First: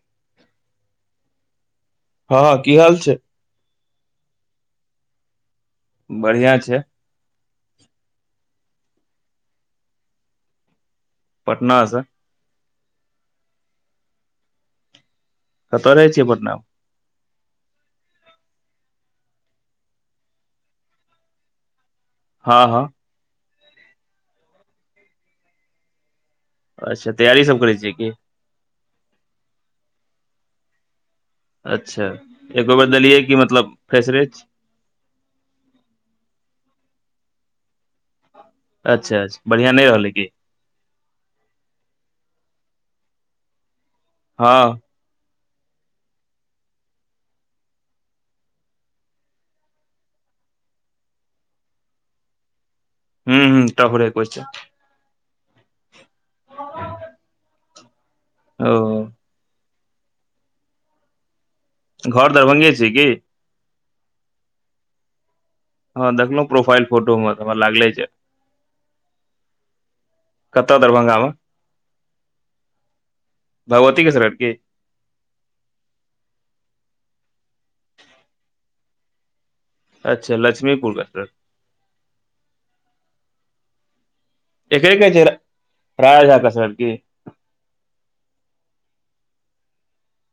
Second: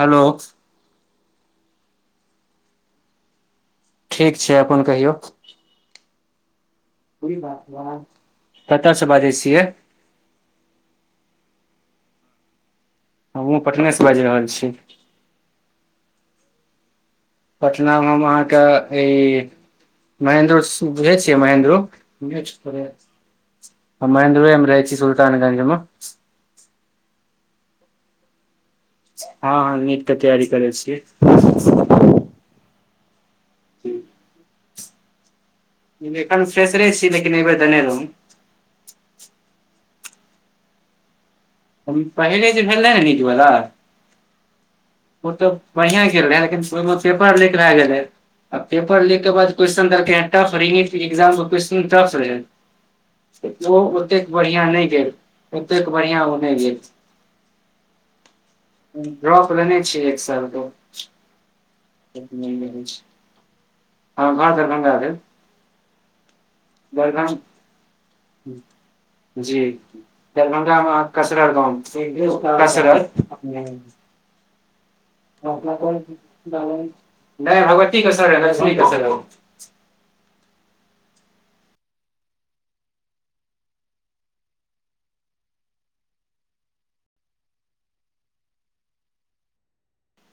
Hello हँ की हाल छै ठीक छै अपन कहियौ बढ़िया छै [unintelligible] कतऽ से बाजै छियै पटना स हमहुँ पटनेसँ बाजि रहल छी कतऽ रहै छियै पटना मऽ पटना मे हम अहाँके ई महेन्द्रो बुझै छियै महेन्द्रो हँ हँ [unintelligible] छी सुलतानगंज मे अच्छा तैयारी सब करै छी की हँ हँ नीट के तैयारी करै छियै अच्छा एगो बेर देलियै की मतलब फ्रेशरे छी एखन फ्रैशरे छी लेकिन ऐ बेर देने रहुं अच्छा अच्छा बढ़िआं नहि रहलै की पहिले जे भेलैह ने नीट बला हँ ओ तऽ बड़िया गेल रहे लेकिन ओहिमे पेपर लीक भए गेलै आ पेपर लिख के बाद क्वेशन त टफ [unintelligible] के एग्जाम क्वेस्न टफ रहे हूं हूं तऽ ओ टफ रहै ओतेक क्वेश्चन बढ़िआँ नहि गेल ओतेक बढ़िआँ ओ नहि गेल ओ ड्रॉप लेने छियै एक साल क घर दरभंगे छै की? हँ हं दरभंगा भेल। हँ देखलौं फोटो मे त दरभंग हमरा लागलै जे जी कतऽ दरभंगामे अहाँ दरभंगा मे कसरा गांव [unintelligible] रहत भगवती के सरक की नै भगवती [unintelligible] अच्छा लक्ष्मी पुर रहै एकरे कह छै रा राजा झा कसरत की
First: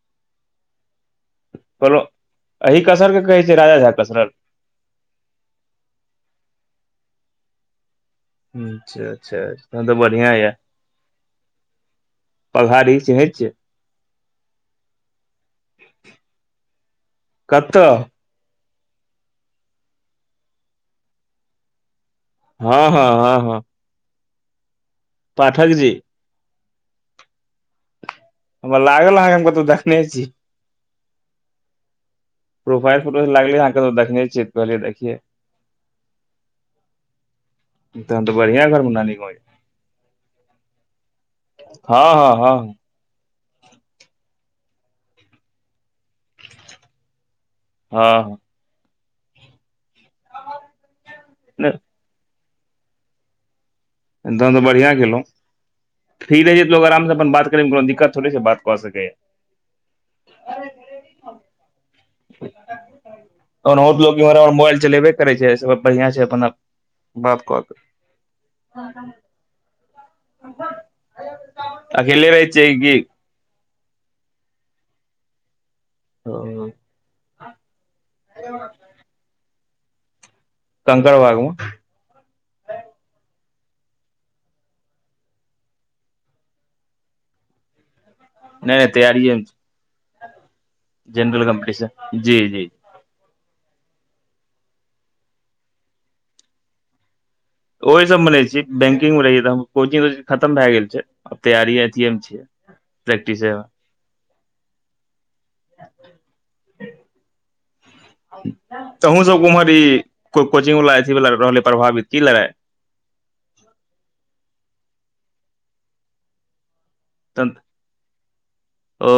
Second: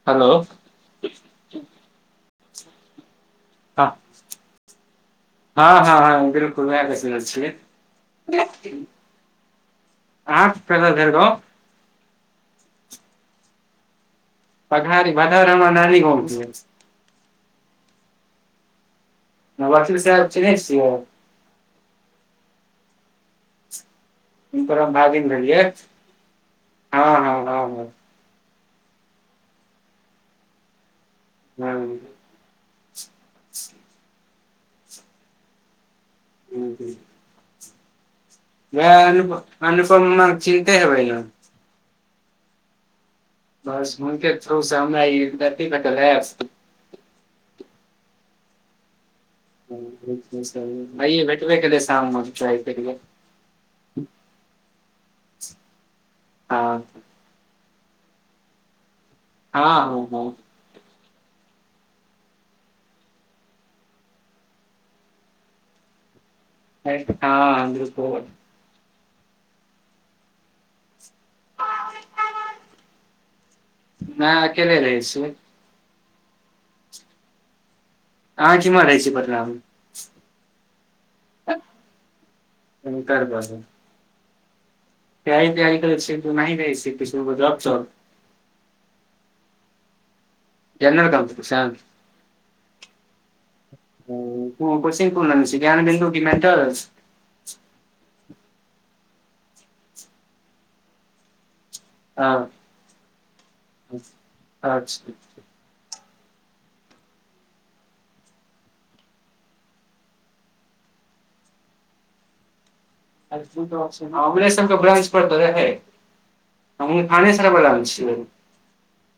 हेलो कहलौं एही कसर के कहै छै राजा हँ झा कसरत हँ हँ हँ बिलकुल वेहे कसरत छियै। अच्छा अच्छा तहन तऽ बढ़िआ अहाँ य कतऽ भेल गाँव पघाड़ी चहै छै पघारी भदौर हमर नानी गांव भेलै कतऽ नवाची साहेब चिन्है छियै हँ हँ हँ हँ इ परा बागन्द [unintelligible] रहललिय पाठक जी हँ हं हं हं हमरा लागल आहां हम कतौ देखने छी हूं प्रोफाइल फोटो लागले आहां कतउ देखने छियै तऽ कहलियै देखियै हू हू तहन तऽ बढ़ियां वेहे अनु अनुपमा चिन्ते हेबै न हँ हँ हँ बस हुनके थ्रू सऽ हमरा ई [unintelligible] भेटल हँ आइये भेटबे केलैय साम मे ट्राई केलियै तहन तऽ बढ़िया केलहुँ फी रहे हँ जे [unintelligible] कोनो दिक्कत थोड़े छै बात कऽ सकै य हँ हूं हूं तहन हुत लो इम्हरर मोबाइल चलेबे करै छै बढ़ियां छै अपन बात हँ कऽ कऽ [unintelligible] अकेले रहै छियै कि? हाँ अकेले रहै छियै। ओ आहिठमा रहै छी पटनामे। कंकड़बाग मे। कंकरबाग मे तैयारी वैयारी करय छिय कि जॉब चल नहि तैयरीये में छे जनरल कम्पटिशन जी जी ओ कोचिंग कोन लेने छिय ज्ञान बिन्दु मेंटलस? ओहि सब मे लेछी बैंकिंग मे रहिय त हम कोचिंग खतम भए गेल छै आब तैयारी छीये मे प्रैक्टिसे मे अच्छा [inaudible] तऽ हूंसब उम्हर ई कोई कोचिंग वाला अथी वाल रहले प्रभावित की लड़ाइ हमरे सबके ब्रांच पर त रहे हमहु खाने सार तुरंत? बला मे छियै ओ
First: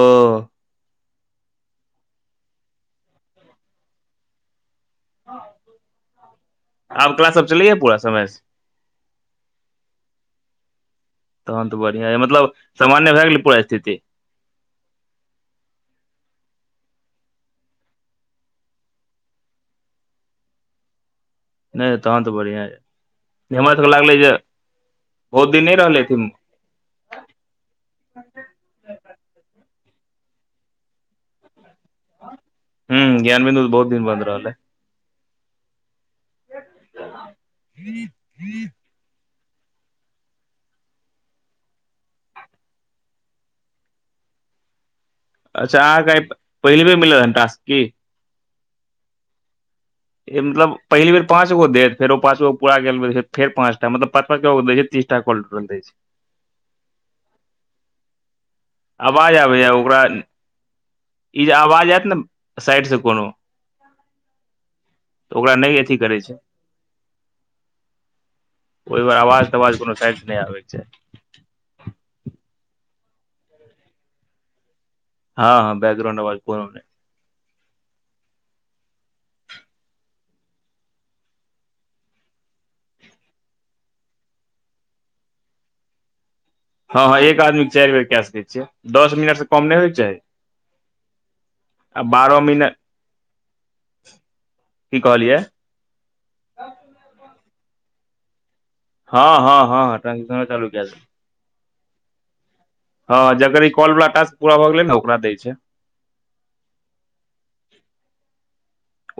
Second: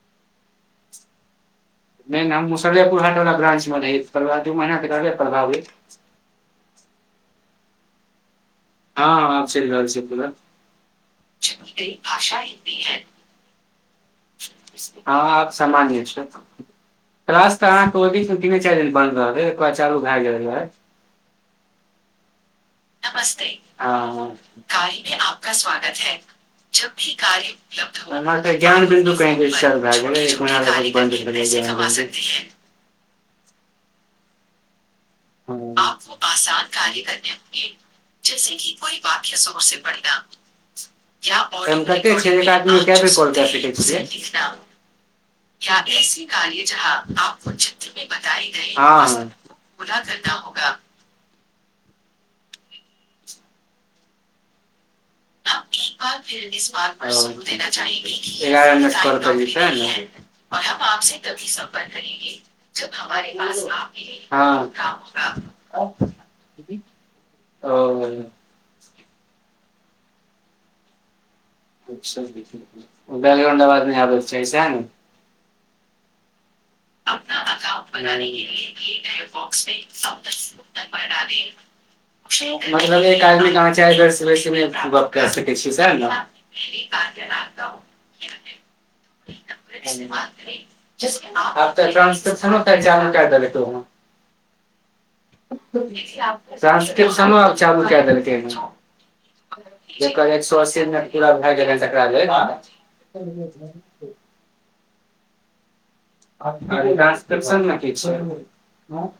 नहि हम मुसलरपुर हाट वला ब्राच मे नहि परभावित दू महीना त रहलै परभावित। आब क्लास सब चलिययए पूरा समय हँ आब चलि रहल छै पुरा तहन तऽ बढ़िआं अय मतलब सामान्य भए गेलै पूरा स्थिति हँ आब समानय छै क्लास तऽ अहाँके ओ मे तीने चारि दिन बन्द रहै एक बाद चालू भय गेल रहे। नहि तहन तऽ बढ़िआं यै नमस्ते कार्य मे बहुत आपका दिन नहि स्वागत रहलै अथी है जब भी कार्य अहाँ के ज्ञान बिन्दु कहि डिस्ट्रब भए गेलै एक महिना लग भग बन्द रहि गेल। हूँ ज्ञानबिन्दु बहुत दिन बन्द रहलय। आपको आसान कार्य करनेने जैस कि कोइ [unintelligible] बात सबससँ बढ़िआ [unintelligible] कत छै ऐक आदमी कैय बैर कॉल कैय सकैत छीये। [unintelligible] य अच्छा अहाँके आइ ऐसी क पहिल बेर जहाँ मिलल हन आपको टास्क की चित्र मे बताई गय [unintelligible] मतलब पहिल बेर पाँच गो देत फेर ओ पाँच गो पूरा फेर पाचटा मतलब पाँच गो तीस ल दै छै [inaudible] [inaudible] [unintelligible] फिर निस बार पर सुू देना चाही [unintelligible] एगारह मीड आवाज काँल आबैए ओकरा छैन ई जे आवाज आयत ने साइडसँ कोनो तऽ ओकरा [unintelligible] नहि अथी हँ [unintelligible] करै छै ओ [inaudible] ओहि दुआर आवाज तवाज कोनो साइड नहि आबै के चाही बैकग्राउंड आवाज नै आबा चाही सेहा नऽ हँ हँ बैकग्राउंड अवाज कोनो नहि। अप अक बनाने के ल बॉक्स मे्तर ब देे [unintelligible] मतलब एक आदमी के अहाँ चारि वेर बेसी नहि गप्प सकै छी सेहा न हँ हं एक आदमीे चारि बेर केऽ सकै छियै दस मिनट से कम नहि होइ छै त र ने त जानो क देै त ओनो [unintelligible] की कहलियै ट्रांसक्रिप्शनों आब चालू कय देलकै हँ हं हँ हँ जकर एक ट्रांजेक्शनो सो चालू अस्सी कए देबै मिनट पूरा भय गेलैहें तकरा लेल हँ जकर ई कॉल वला टास्क पूरा भऽ गेलै ने ओकरा दै छै ट्रांसक्रिप्शन मे की छै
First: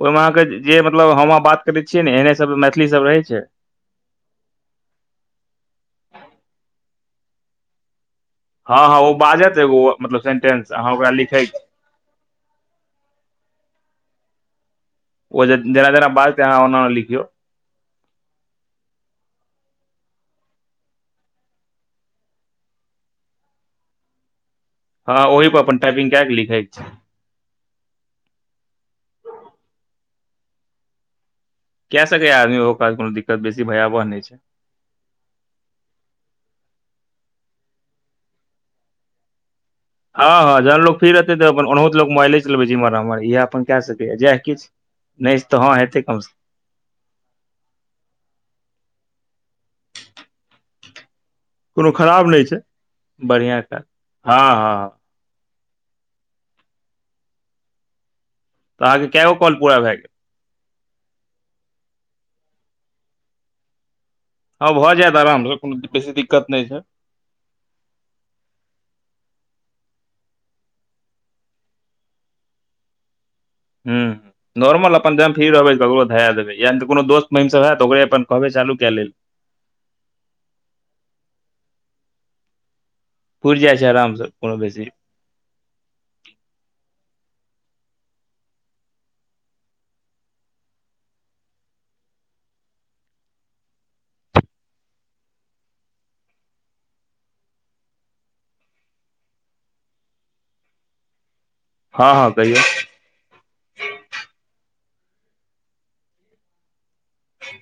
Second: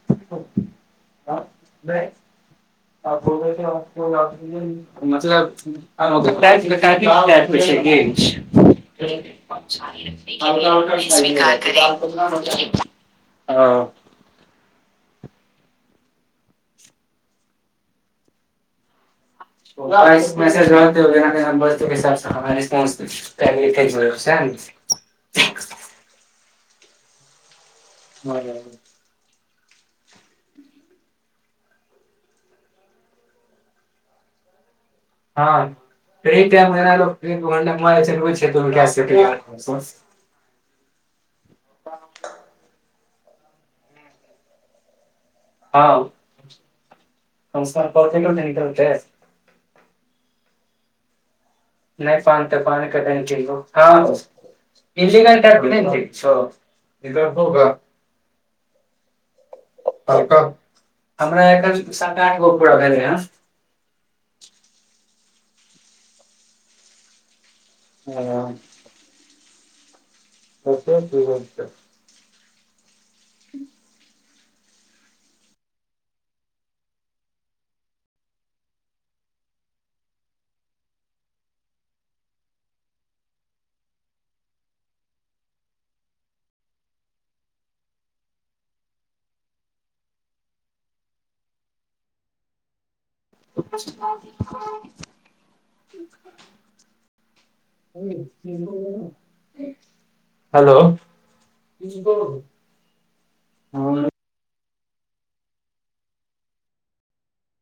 ओइमे अहाँके जे मतलब हम अहाँ बात करै छियै ने एहने सब मैथिली सब रहै छै मतलब घ पै ग हँ हँ ओ [unintelligible] बाजत एगो मतलब [inaudible] सेंटेंस अहाँ ओकरा लिखै [unintelligible] ह [inaudible] [unintelligible] ओ जे जेना जेना बाजत आहा ओना ओना लिखियौ ह हम रस्स [unintelligible] फैमिली क घ छै [inaudible] [unintelligible] हँ ओहि प अपन टाइपिंग कए क लिखैछ ह कए सकैया आदमी ओ काज कोनो दिक्कत बेसी भयावह नहि छै हँ रटा छैझ [unintelligible] हँ हँ जहन लोक फिर रहतै तऽ अपन ओनहतो लो मोबइले चलबै जम्हर उमहर इह अपन कए सकैए जए किछु नै हँ सं पत [unintelligible] कोनो नहि खराब पान तऽ छै पान क ह बढ़िआँ काज हँ हँ [unintelligible] छ [unintelligible] काज केऽगो काॅल पूरा भए गेल हमरा एखन सात आठ गो पूरा भेलैहन हँ भऽ जायत आराम से कोनो बेसी दिक्कत नहि छै ओ देखियौ की होय छै [inaudible] हूँ नॉर्मल अपन जखन फ्री रहबै तऽकरो धरा देबै यानि कोनो दोस्त महीम सभ हेऽतऽ ओकरे अपन कहबै चालू कए लेल पूरि जाइ छै आरामसँ कोनो बेसी [inaudible] हेलो कि हँ हो हँ कहियौ [unintelligible]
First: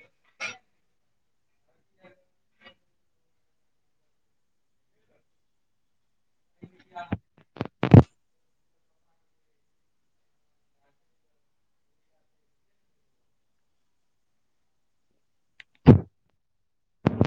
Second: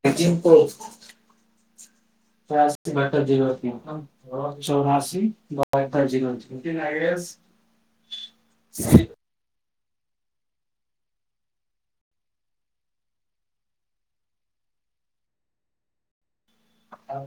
ट को [unintelligible] ती बर जरती चौराशी बर जरती [unintelligible] नति [unintelligible] न आगड़ज आ